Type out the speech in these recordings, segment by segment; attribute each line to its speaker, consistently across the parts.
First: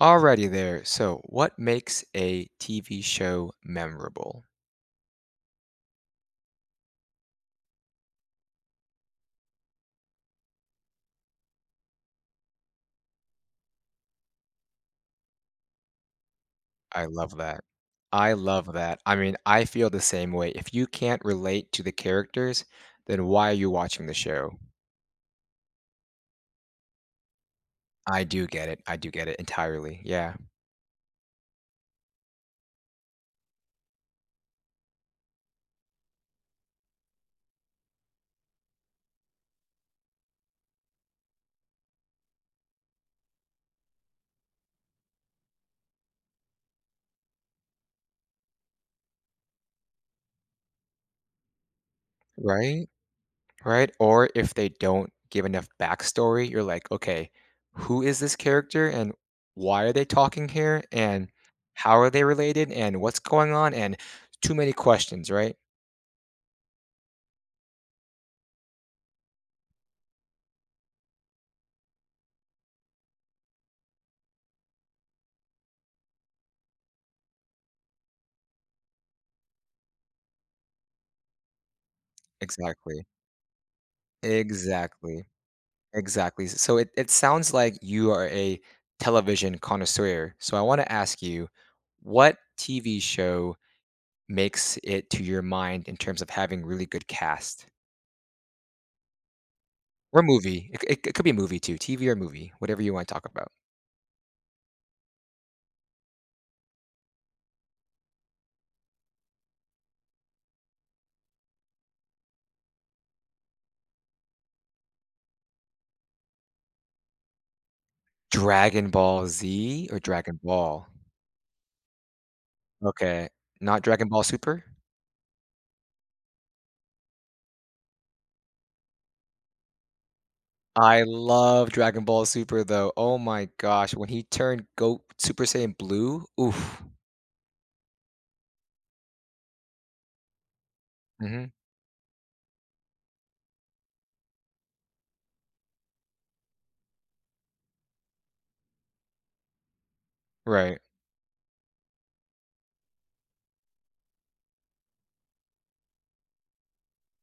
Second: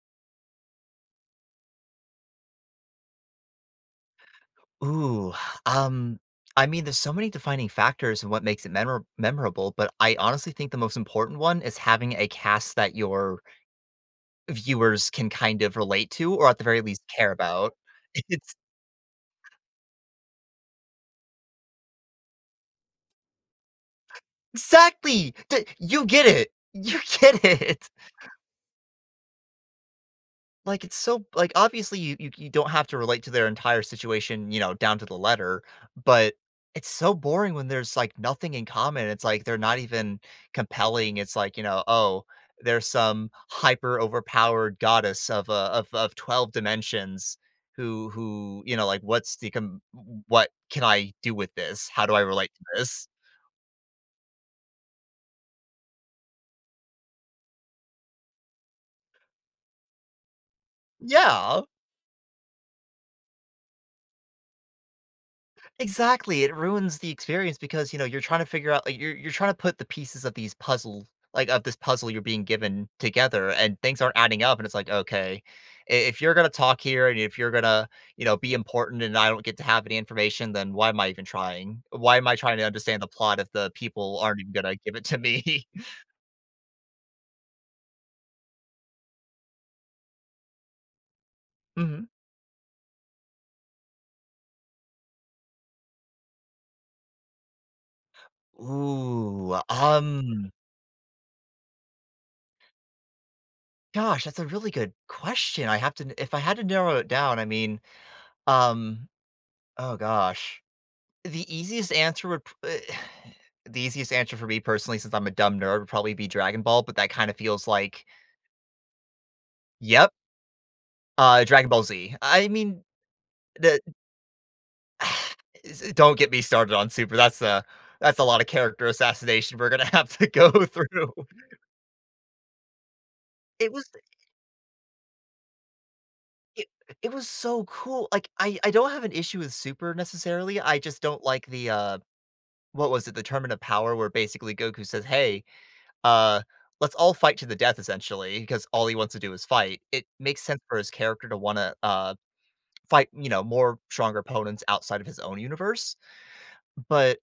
Speaker 1: Alrighty there. So, what makes a TV show memorable?
Speaker 2: Ooh, um, I mean, there's so many defining factors in what makes it memorable, but I honestly think the most important one is having a cast that your viewers can kind of relate to, or at the very least
Speaker 1: I
Speaker 2: care
Speaker 1: love that.
Speaker 2: about.
Speaker 1: I
Speaker 2: It's
Speaker 1: love that. I mean, I feel the same way. If you can't relate to the characters, then why are you watching the show?
Speaker 2: exactly! D You get it! You get it!
Speaker 1: I do get it. I do get it entirely. Yeah.
Speaker 2: Like, it's so like, obviously, you don't have to relate to their entire situation, you know, down to the letter, but it's so boring when there's, like, nothing in common, it's like, they're not even compelling, it's like, you know, "Oh, there's some hyper overpowered goddess of, of 12 dimensions who, you know, like, what's the com what can I do with this? How do I relate to
Speaker 1: Right?
Speaker 2: this?"
Speaker 1: Right? Or if they don't give enough backstory, you're like, okay, who is this character and why are they talking here? And
Speaker 2: Yeah.
Speaker 1: how are they related? And what's going on? And too many questions, right?
Speaker 2: Exactly, it ruins the experience because, you know, you're trying to put the pieces of this puzzle you're being given together, and things aren't adding up, and it's like, "Okay, I if you're gonna talk here, and if you're gonna, you know, be important and I don't get to have any information, then why am I even trying? Why am I trying to understand the
Speaker 1: Exactly.
Speaker 2: plot if the people aren't even gonna give it to
Speaker 1: Exactly,
Speaker 2: me?"
Speaker 1: exactly. So it sounds like you are a television connoisseur. So I want to ask you,
Speaker 2: Mhm.
Speaker 1: what TV show makes it to your mind in terms of having really good cast?
Speaker 2: Ooh,
Speaker 1: Or movie. It could be a movie too, TV or movie, whatever you want to talk about.
Speaker 2: gosh, that's a really good question, I have to if I had to narrow it down, I mean, um, oh gosh. The easiest answer would p The easiest answer for me personally, since I'm a dumb nerd, would probably be Dragon Ball, but that kinda feels like
Speaker 1: Dragon Ball Z or
Speaker 2: yep,
Speaker 1: Dragon Ball?
Speaker 2: Dragon Ball Z. I mean,
Speaker 1: Okay,
Speaker 2: the
Speaker 1: not Dragon Ball Super?
Speaker 2: s don't get me started on Super, that's a lot of character assassination we're gonna have to go
Speaker 1: I
Speaker 2: through.
Speaker 1: love Dragon Ball Super though. Oh my
Speaker 2: It was
Speaker 1: gosh, when he turned Go Super Saiyan Blue,
Speaker 2: it
Speaker 1: oof.
Speaker 2: it was so cool, like, I don't have an issue with Super necessarily, I just don't
Speaker 1: hmm
Speaker 2: like the, what was it? The Tournament of Power where basically Goku says, "Hey, uh, let's all fight to the death," essentially because all he wants to do is fight. It makes sense for
Speaker 1: Right,
Speaker 2: his character to want to fight, you know, more stronger opponents outside of his own universe. But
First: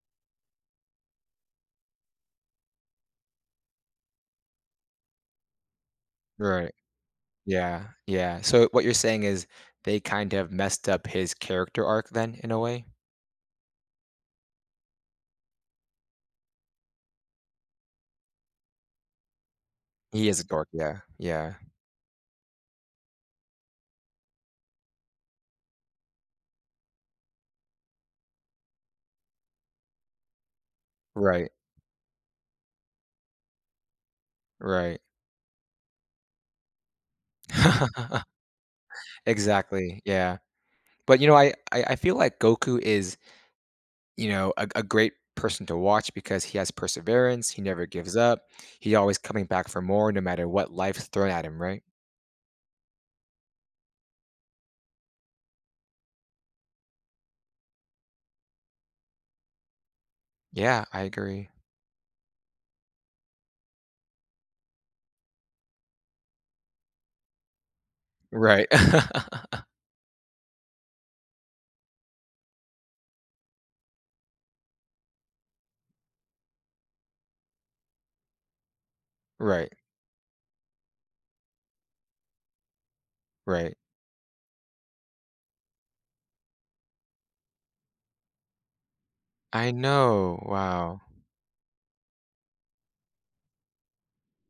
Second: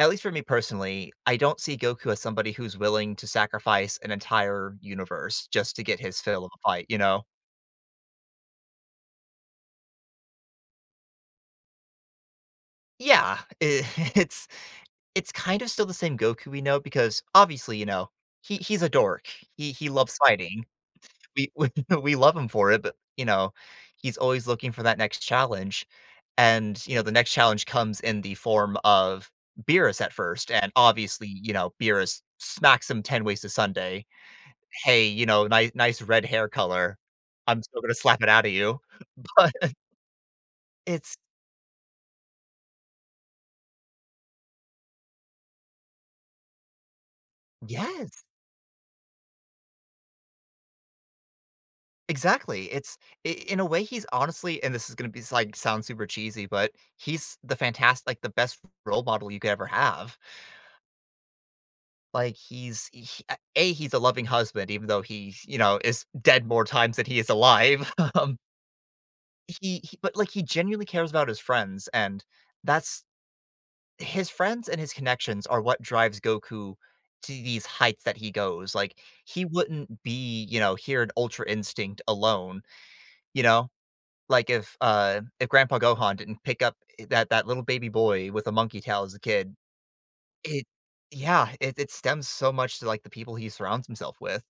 Speaker 2: at least for me personally, I don't see Goku as somebody who's willing to sacrifice an entire universe just to get his fill of a
Speaker 1: right.
Speaker 2: fight, you know?
Speaker 1: Yeah, yeah. So what you're saying is they kind of messed up his character arc then in a way?
Speaker 2: Yeah, it's it's kind of still the same Goku we know because obviously, you know, he's a dork. He loves
Speaker 1: He is a
Speaker 2: fighting.
Speaker 1: dork, yeah,
Speaker 2: We
Speaker 1: yeah.
Speaker 2: we love him for it, but, you know, he's always looking for that next challenge, and, you know, the next challenge comes in the form of Beerus at first, and obviously,
Speaker 1: Right,
Speaker 2: you know, Beerus smacks him 10 ways to Sunday.
Speaker 1: right.
Speaker 2: "Hey, you know, nice red hair color. I'm still gonna slap it out of you." But
Speaker 1: Exactly, yeah.
Speaker 2: it's
Speaker 1: But you know, I feel like Goku is, you know, a great person to watch because he has perseverance, he never gives
Speaker 2: Yes,
Speaker 1: up, he's always coming back for more no matter what life's thrown at him, right?
Speaker 2: exactly. It's I In a way, he's honestly and this is gonna be like, sound super cheesy, but he's the fantastic, like, the best role model you could ever have.
Speaker 1: Yeah, I agree.
Speaker 2: Like, he's a loving husband, even though he, you know, is dead more times than he is alive.
Speaker 1: Right.
Speaker 2: Like, he genuinely cares about his friends, and that's his friends and his connections are what drives Goku to these heights that he goes. Like, he
Speaker 1: Right,
Speaker 2: wouldn't be, you know, here in Ultra Instinct alone, you know?
Speaker 1: right.
Speaker 2: Like, if Grandpa Gohan didn't pick up that little baby boy with a monkey tail as a kid,
Speaker 1: I know.
Speaker 2: it
Speaker 1: Wow.
Speaker 2: yeah, it stems so much to, like, the people he surrounds himself with.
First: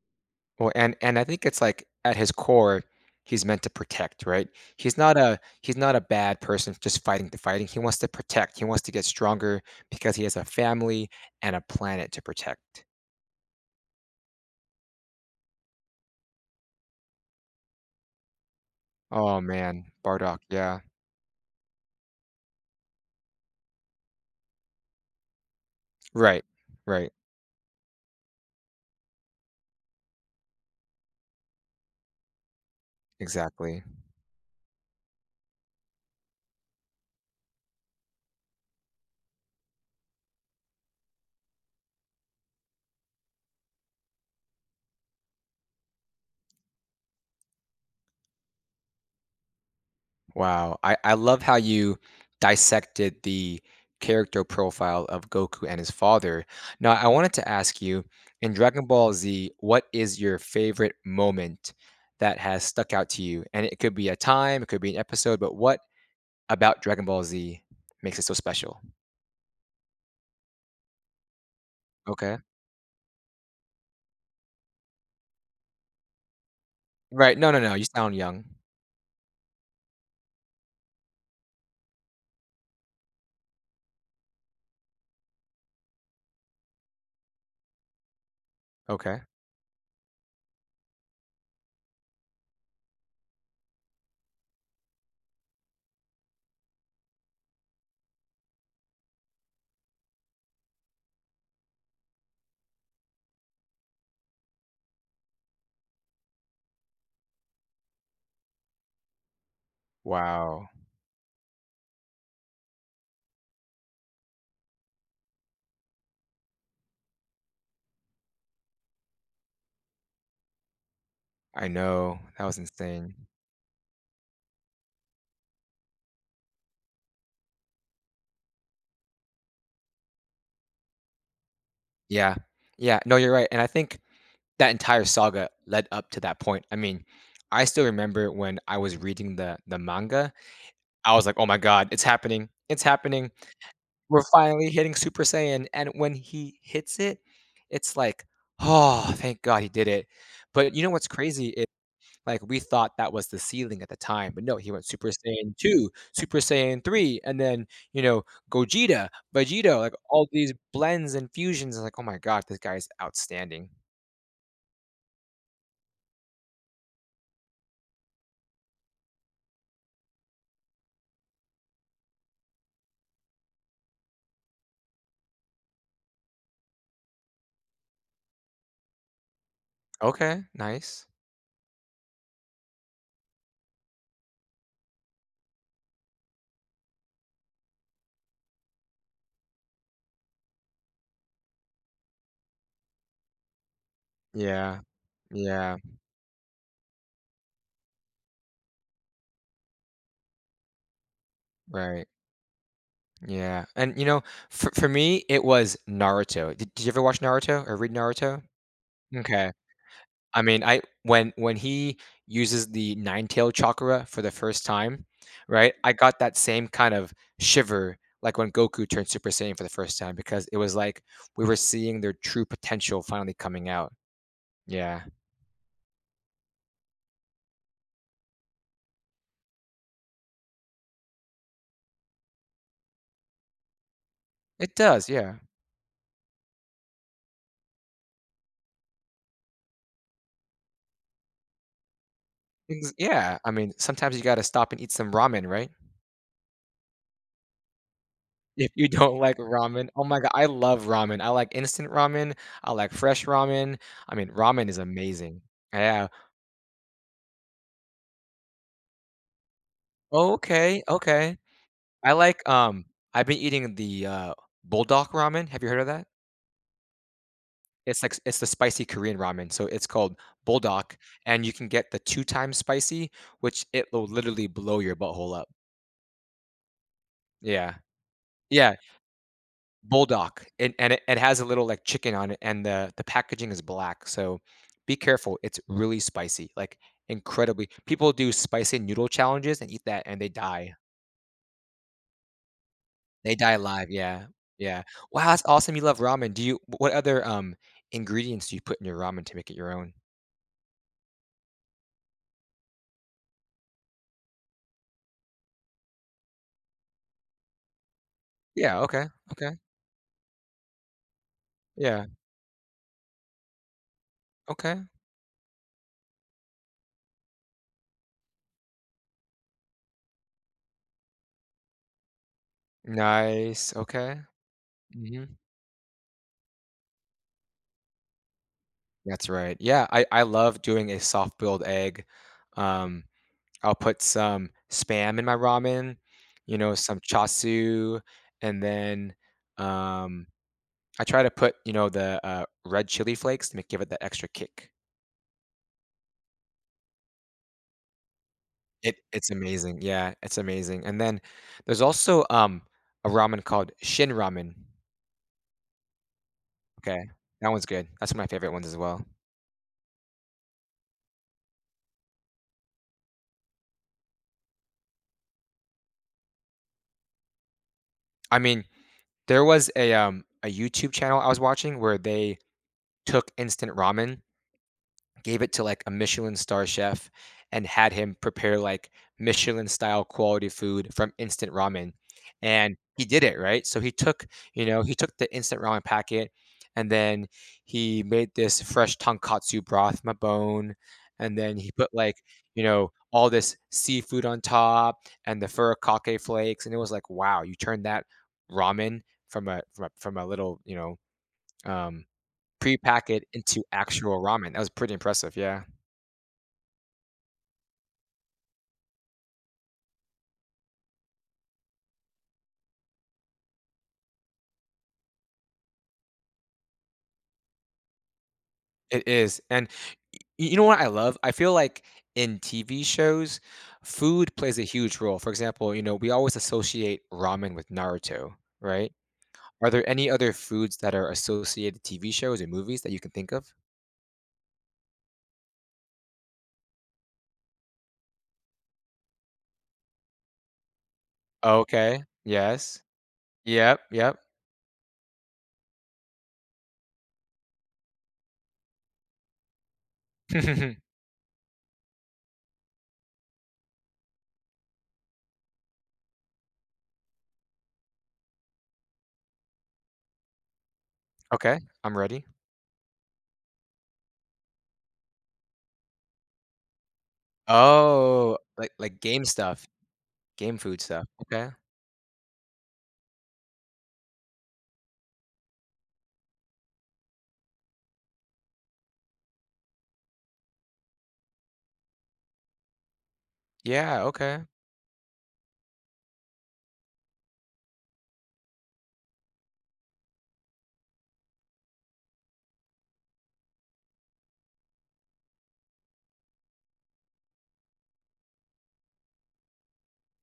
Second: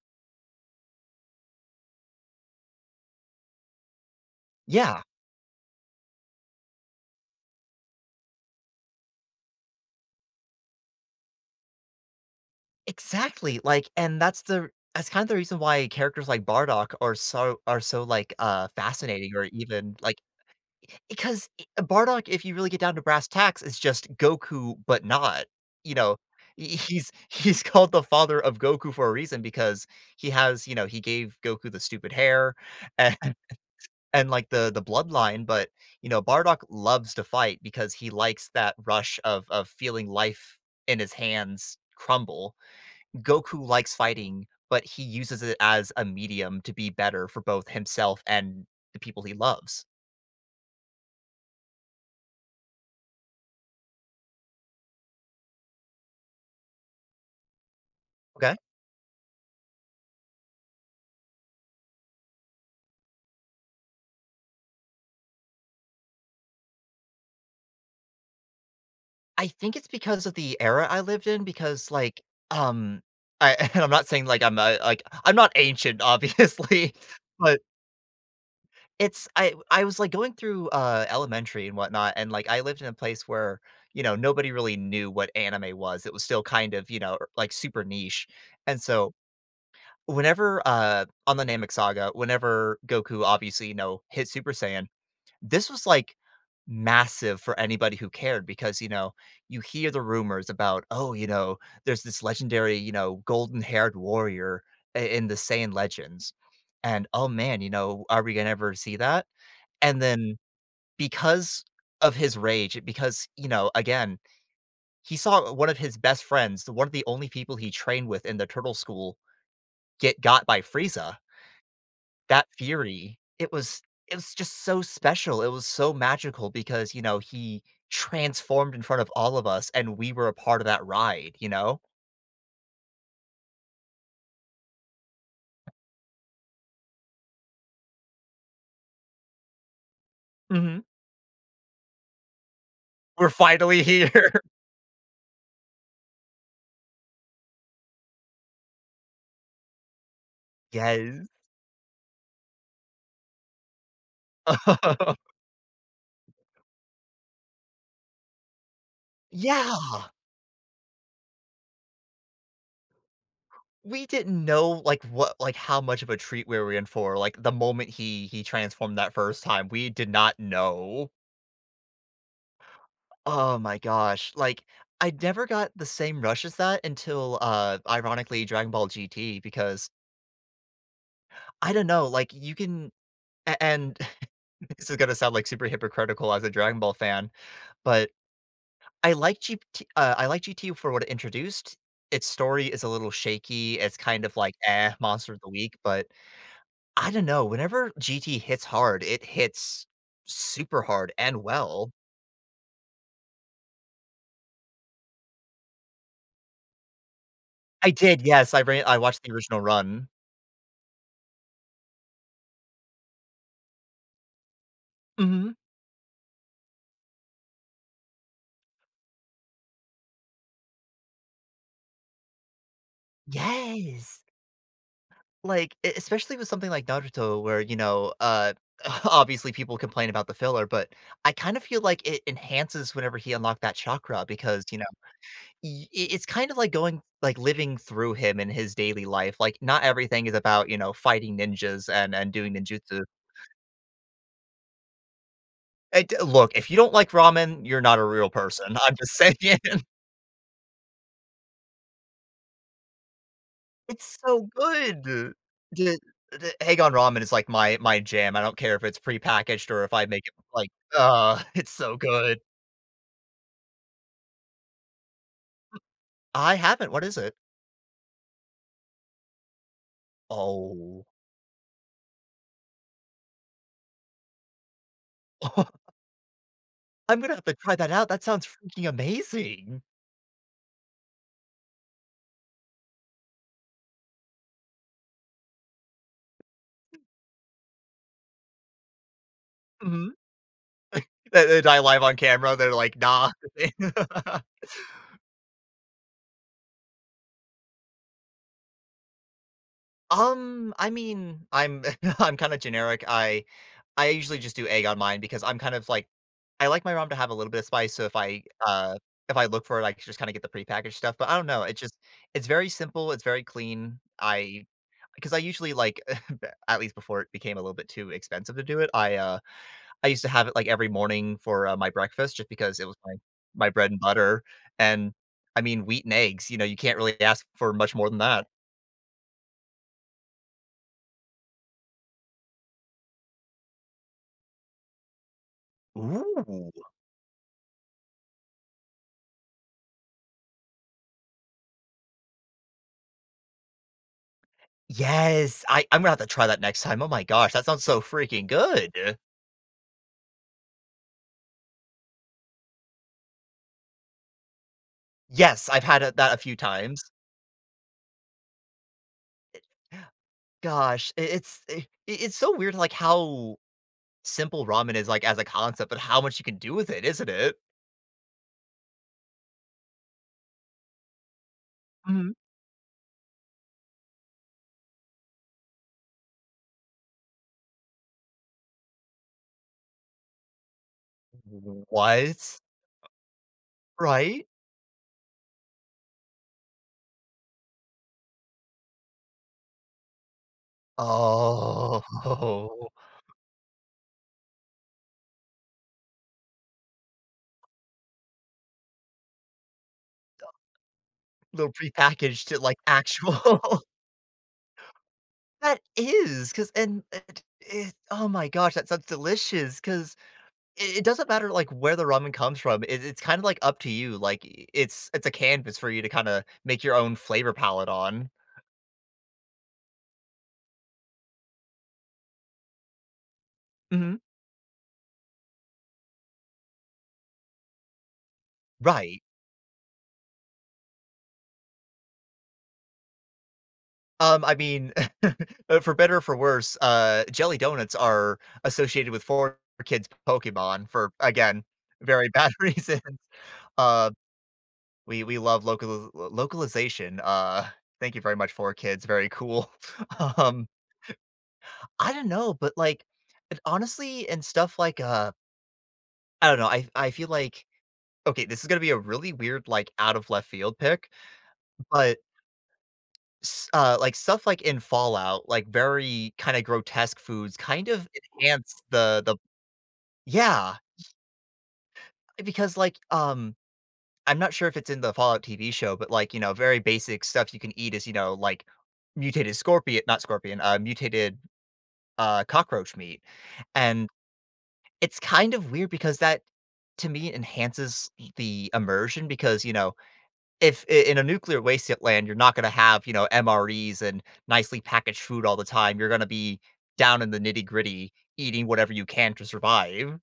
Speaker 1: Well, and I think it's like at his core, he's meant to protect, right?
Speaker 2: Yeah,
Speaker 1: He's not a bad person just fighting to fighting. He wants to protect. He wants to get stronger because he has a family and a planet to protect.
Speaker 2: exactly, like, and that's kind of the reason why characters like Bardock are so, like, fascinating
Speaker 1: Oh
Speaker 2: or
Speaker 1: man,
Speaker 2: even, like
Speaker 1: Bardock, yeah.
Speaker 2: because I Bardock, if you really get down to brass tacks, is just Goku, but not, you know?
Speaker 1: Right.
Speaker 2: He's
Speaker 1: Right.
Speaker 2: he's called the father of Goku for a reason because he has you know, he gave Goku the stupid hair and
Speaker 1: Exactly.
Speaker 2: and, like, the bloodline, but, you know, Bardock loves to fight because he likes that rush of feeling life in his hands crumble. Goku likes fighting, but he uses it as a medium to be better for both himself and the people he loves.
Speaker 1: Wow. I love how you dissected the character profile of Goku and his father. Now, I wanted to ask you in
Speaker 2: Okay.
Speaker 1: Dragon Ball Z, what is your favorite moment that has stuck out to you? And it could be a time, it could be an episode, but what about Dragon Ball Z makes it so special?
Speaker 2: I think it's because of the era I lived in because like,
Speaker 1: Okay.
Speaker 2: um, I and I'm not saying like I'm a, like I'm not ancient obviously,
Speaker 1: Right. No,
Speaker 2: but
Speaker 1: no, no. You sound young.
Speaker 2: it's I was like going through elementary and whatnot, and like I lived in a place where you know nobody really knew what anime was. It was still kind of you know like super niche, and so
Speaker 1: Okay.
Speaker 2: whenever, on the Namek Saga, whenever Goku obviously, you know, hit Super Saiyan, this was, like, massive for anybody who cared because, you know, you hear the rumors about, "Oh, you know, there's this legendary, you know, golden-haired warrior I in the Saiyan legends," and, "Oh, man," you know, "are we gonna ever see that?" And then
Speaker 1: Wow.
Speaker 2: because of his rage, because, you know, again, he saw one of his best friends, the one of the only people he trained with in the Turtle School, get got by Frieza.
Speaker 1: I know. That
Speaker 2: That
Speaker 1: was
Speaker 2: Fury,
Speaker 1: insane.
Speaker 2: it was just so special, it was so magical because, you know, he transformed in front of all of us, and we were a part of that ride, you know?
Speaker 1: Yeah. Yeah. No, you're right. And I think that entire saga led up to that point. I mean, I still remember when I was reading the manga,
Speaker 2: Mhm.
Speaker 1: I was like, "Oh my god, it's happening. It's
Speaker 2: We're
Speaker 1: happening.
Speaker 2: finally
Speaker 1: We're
Speaker 2: here.
Speaker 1: finally hitting Super Saiyan." And when he hits it, it's like, "Oh, thank god he did it." But you know what's
Speaker 2: Yes.
Speaker 1: crazy is like we thought that was the ceiling at the time, but no, he went Super Saiyan 2, Super Saiyan 3, and then, you know, Gogeta,
Speaker 2: Yeah,
Speaker 1: Vegito, like all these blends and fusions. I was like, "Oh my god, this guy is outstanding."
Speaker 2: we didn't know, like, how much of a treat we were in for, like, the moment he transformed that first time, we did not know. Oh my gosh, like, I never got the same rush as that until, ironically, Dragon Ball GT because
Speaker 1: Okay, nice.
Speaker 2: I don't know, like, you can a and this is gonna sound, like, super hypocritical as a Dragon Ball fan, but I like GT. I like GT for what it introduced. Its story is a little shaky, it's kind of like,
Speaker 1: Yeah,
Speaker 2: "Eh, monster of the week,"
Speaker 1: yeah,
Speaker 2: but I don't know, whenever GT hits hard, it hits super hard and well.
Speaker 1: right. Yeah, and you know, for me, it was Naruto. Did you ever watch Naruto or
Speaker 2: I
Speaker 1: read
Speaker 2: did,
Speaker 1: Naruto?
Speaker 2: yes, I watched the
Speaker 1: Okay.
Speaker 2: original run.
Speaker 1: I mean, I when he uses the nine tail chakra for the first time,
Speaker 2: Mhm.
Speaker 1: right? I got that same kind of shiver like when Goku turned Super Saiyan for the first time because it was like we were seeing their true potential finally coming out.
Speaker 2: Yes.
Speaker 1: Yeah.
Speaker 2: Like, e especially with something like Naruto where, you know, obviously people complain about the filler, but I kind of feel like it enhances whenever he unlocked that chakra because,
Speaker 1: It
Speaker 2: you know,
Speaker 1: does, yeah.
Speaker 2: y I it's kind of like living through him in his daily life, like, not everything is about, you know, fighting ninjas and doing
Speaker 1: Ex-
Speaker 2: ninjutsu.
Speaker 1: Yeah, I mean, sometimes you got to stop and eat some ramen, right?
Speaker 2: And look, if you don't like ramen, you're not a real person,
Speaker 1: If you
Speaker 2: I'm just
Speaker 1: don't like
Speaker 2: saying.
Speaker 1: ramen oh my god, I love ramen. I like instant ramen, I like fresh ramen. I
Speaker 2: It's
Speaker 1: mean,
Speaker 2: so
Speaker 1: ramen is
Speaker 2: good.
Speaker 1: amazing.
Speaker 2: The
Speaker 1: Yeah.
Speaker 2: the Egon Ramen is like my jam, I don't care if it's prepackaged or if I make it, like,
Speaker 1: Okay, okay.
Speaker 2: it's so
Speaker 1: I
Speaker 2: good.
Speaker 1: like, I've been eating the, bulldog ramen. Have you heard of that?
Speaker 2: I haven't, what is it?
Speaker 1: It's like it's the spicy Korean ramen, so it's called bulldog,
Speaker 2: Oh,
Speaker 1: and you can get the 2 times spicy, which it will literally blow your butthole up.
Speaker 2: I'm gonna have to try
Speaker 1: Yeah.
Speaker 2: that out, that sounds
Speaker 1: Yeah.
Speaker 2: freaking amazing.
Speaker 1: Bulldog, and it has a little, like, chicken on it, and the packaging is black, so be careful, it's really spicy, like, incredibly people do spicy noodle challenges and eat that,
Speaker 2: Mhm.
Speaker 1: and they die.
Speaker 2: They die live on camera, they're like, "Nah."
Speaker 1: They die alive, yeah, yeah. Wow, that's awesome, you love ramen. Do you what other, ingredients do you put in your ramen to make it your own?
Speaker 2: I mean, I'm I'm kinda generic, I usually just do egg on mine because I'm kind of like I like my ramen to have a little bit of spice, so
Speaker 1: Yeah, okay,
Speaker 2: if I
Speaker 1: okay,
Speaker 2: look for it, I can just kinda get the prepackaged stuff, but I don't know,
Speaker 1: yeah,
Speaker 2: it's very simple, it's very clean, I
Speaker 1: okay.
Speaker 2: because I usually like at least before it became a little bit too expensive to do it, I used to have it, like, every morning for, my breakfast just because it was my
Speaker 1: Nice,
Speaker 2: bread and
Speaker 1: okay,
Speaker 2: butter, and,
Speaker 1: mhm,
Speaker 2: I mean, wheat and eggs, you know, you can't really ask for much more than that.
Speaker 1: that's right. Yeah, I love doing a soft boiled egg, um I'll put some spam in my ramen, you
Speaker 2: Ooh.
Speaker 1: know, some chasu, and then, um, I try to put, you know, the, red chili flakes to make give it that extra kick.
Speaker 2: Yes, I'm gonna have to try that next time, oh my gosh, that sounds so freaking
Speaker 1: It
Speaker 2: good.
Speaker 1: it's amazing, yeah, it's amazing, and then there's also, a ramen called Shin Ramen.
Speaker 2: Yes, I've had it that a few times.
Speaker 1: Okay, that one's good. That's one of my favorite ones as well.
Speaker 2: Gosh, I- it's so weird, like, how simple ramen is, like, as a concept, but how much you can do with it, isn't it?
Speaker 1: I mean, there was a YouTube channel I was watching where
Speaker 2: Mhm.
Speaker 1: they took instant ramen gave it to like a Michelin star chef and had him prepare like Michelin style quality food from instant ramen.
Speaker 2: What?
Speaker 1: And he did it, right? So he took,
Speaker 2: Right?
Speaker 1: you know, he took the instant ramen packet and then he made this fresh tonkatsu broth from a bone. And then he put
Speaker 2: Oh.
Speaker 1: like, you know, all this seafood on top and the furikake flakes. And it was like, wow, you turned that ramen from a little, you know,
Speaker 2: Little
Speaker 1: um
Speaker 2: prepackaged, like,
Speaker 1: pre-packet
Speaker 2: actual
Speaker 1: into actual ramen. That was pretty impressive. Yeah.
Speaker 2: That is, cause and it oh my gosh, that sounds delicious, 'cause it doesn't matter, like, where the ramen comes from, it's kinda, like, up to you, like, I it's a canvas for you to kinda make your own flavor palette on.
Speaker 1: It is, and y you know what I love? I feel like in TV shows,
Speaker 2: Mhm.
Speaker 1: food plays a huge role. For example, you know, we always associate ramen with Naruto, right?
Speaker 2: Right.
Speaker 1: Are there any other foods that are associated TV shows or movies that you can think of?
Speaker 2: I mean, for better or for worse, jelly donuts are associated with 4 Kids Pokemon for, again,
Speaker 1: Okay,
Speaker 2: very bad
Speaker 1: yes.
Speaker 2: reasons.
Speaker 1: Yep,
Speaker 2: Uh
Speaker 1: yep.
Speaker 2: We love localization, thank you very much, for Kids, very cool. Um, I don't know, but, like, it honestly and stuff like, I don't know, I feel like okay, this is gonna be a really weird, like, out of left field pick,
Speaker 1: Okay, I'm
Speaker 2: but
Speaker 1: ready.
Speaker 2: s like, stuff like in Fallout, like, very kinda grotesque foods kind of
Speaker 1: Oh,
Speaker 2: enhance
Speaker 1: like game
Speaker 2: the
Speaker 1: stuff, game
Speaker 2: Yeah,
Speaker 1: food stuff. Okay.
Speaker 2: because, like, I'm not sure if it's in the Fallout TV show, but, like, you know, very basic stuff you can eat is, you know, like, mutated scorpion not scorpion, mutated, cockroach meat,
Speaker 1: Yeah,
Speaker 2: and
Speaker 1: okay.
Speaker 2: it's kind of weird because that, to me, enhances the immersion because, you know, if I in a nuclear wasteland, you're not gonna have, you know, MREs and nicely packaged food all the time, you're gonna be down in the nitty-gritty eating whatever you can to survive.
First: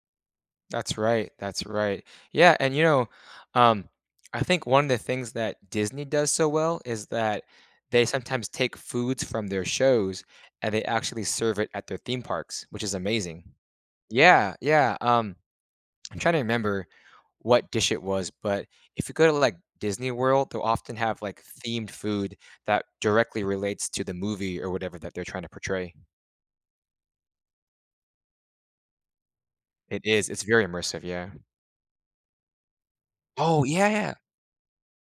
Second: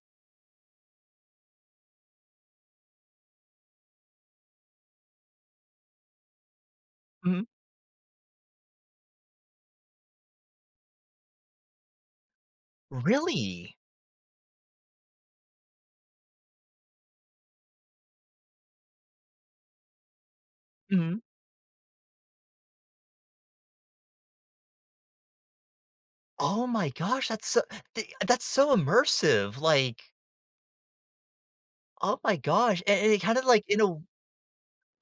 Speaker 1: That's right. That's right. Yeah, and you know, um, I think one of the things that Disney does so well is
Speaker 2: Mhm.
Speaker 1: that they sometimes take foods from their shows and they actually serve it at their theme parks, which is amazing.
Speaker 2: Really?
Speaker 1: Yeah, yeah. I'm trying to remember what dish it was, but if you go to like Disney World, they'll often
Speaker 2: Mhm.
Speaker 1: have like themed food that directly relates to the movie or whatever that they're trying to portray.
Speaker 2: Oh my gosh, that's so th that's so immersive,
Speaker 1: It
Speaker 2: like,
Speaker 1: is. It's very immersive. Yeah.
Speaker 2: oh my gosh, and it kinda
Speaker 1: Oh
Speaker 2: like, in
Speaker 1: yeah.
Speaker 2: a
Speaker 1: Yeah.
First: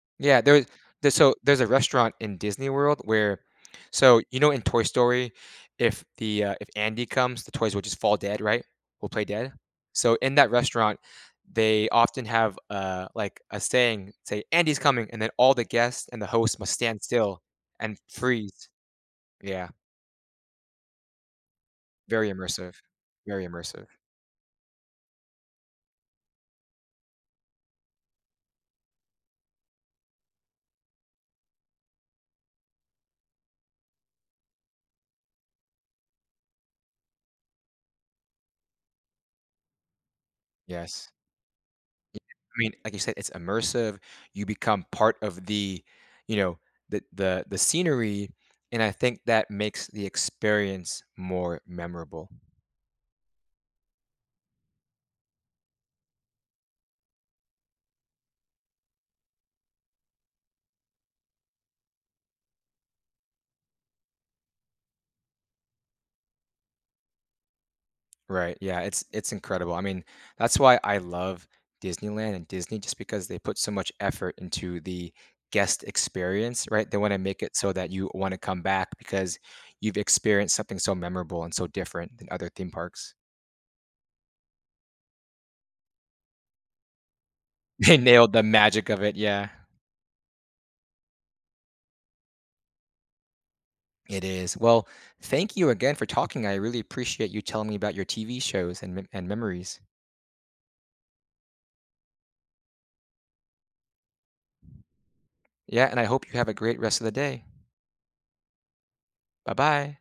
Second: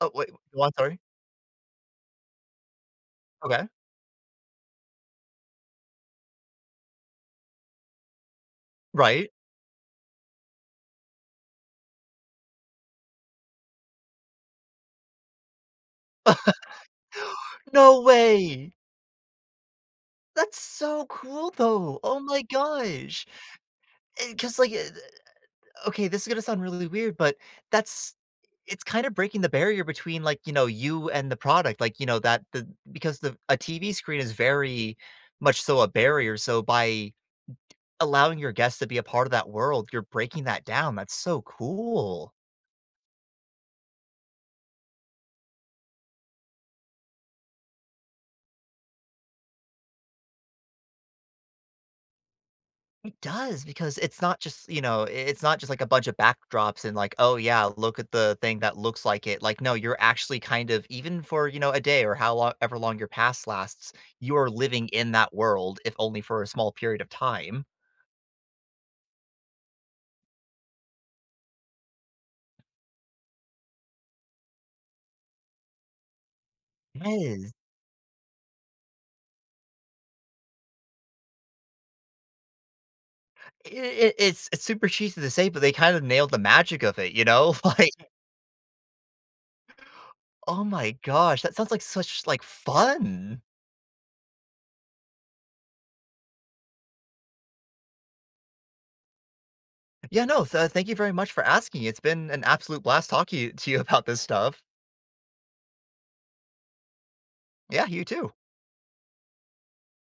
Speaker 2: oh, wait,
Speaker 1: Yeah, there
Speaker 2: go
Speaker 1: was
Speaker 2: on, sorry.
Speaker 1: there's so there's a restaurant in Disney World where
Speaker 2: Okay,
Speaker 1: so, you know, in Toy Story, if the, if Andy comes, the toys will just fall dead, right? Will play
Speaker 2: right.
Speaker 1: dead. So in that restaurant, they often have, like, a saying, say, "Andy's coming," and then all the guests and the host must stand still and
Speaker 2: No
Speaker 1: freeze.
Speaker 2: way!
Speaker 1: Yeah,
Speaker 2: That's so cool, though, oh
Speaker 1: very
Speaker 2: my
Speaker 1: immersive,
Speaker 2: gosh,
Speaker 1: very immersive.
Speaker 2: because like, eh, okay, this is gonna sound really weird, but that's it's kinda breaking the barrier between, like, you know, you and the product, like, you know, that the because the a TV screen is very much so a barrier, so by allowing your guests to be a part of that world, you're breaking that down,
Speaker 1: Yes.
Speaker 2: that's so
Speaker 1: Yeah,
Speaker 2: cool.
Speaker 1: I mean, like you said, it's immersive. You become part of the, you know, the scenery, and I think that makes the experience more memorable,
Speaker 2: It does, because it's not just, you know, I it's not just, like, a bunch of backdrops and, like, "Oh, yeah, look at the thing that looks like it." Like, no, you're actually kind of even for, you know, a day or how long ever long your past lasts, you are living in that world, if only for a small period of time.
Speaker 1: right? Yeah, it's incredible. I mean, that's why I love Disneyland and Disney just because they put so much effort into the guest experience, right? They want to make
Speaker 2: Yes.
Speaker 1: it so that you want to come back because you've experienced something so memorable and so different than other theme parks.
Speaker 2: I It's super cheesy to say, but they kind of nailed the magic of it, you know? Like,
Speaker 1: They nailed the magic of it, yeah.
Speaker 2: oh my gosh, that sounds like such, like, fun.
Speaker 1: It is. Well, thank you again for talking. I really appreciate you telling me about your TV shows and and memories.
Speaker 2: Yeah, no, thank you very much for asking. It's been an absolute blast talking to you about this stuff.
Speaker 1: Yeah, and I hope you have a great rest of the day.
Speaker 2: Yeah, you too.
Speaker 1: Bye bye.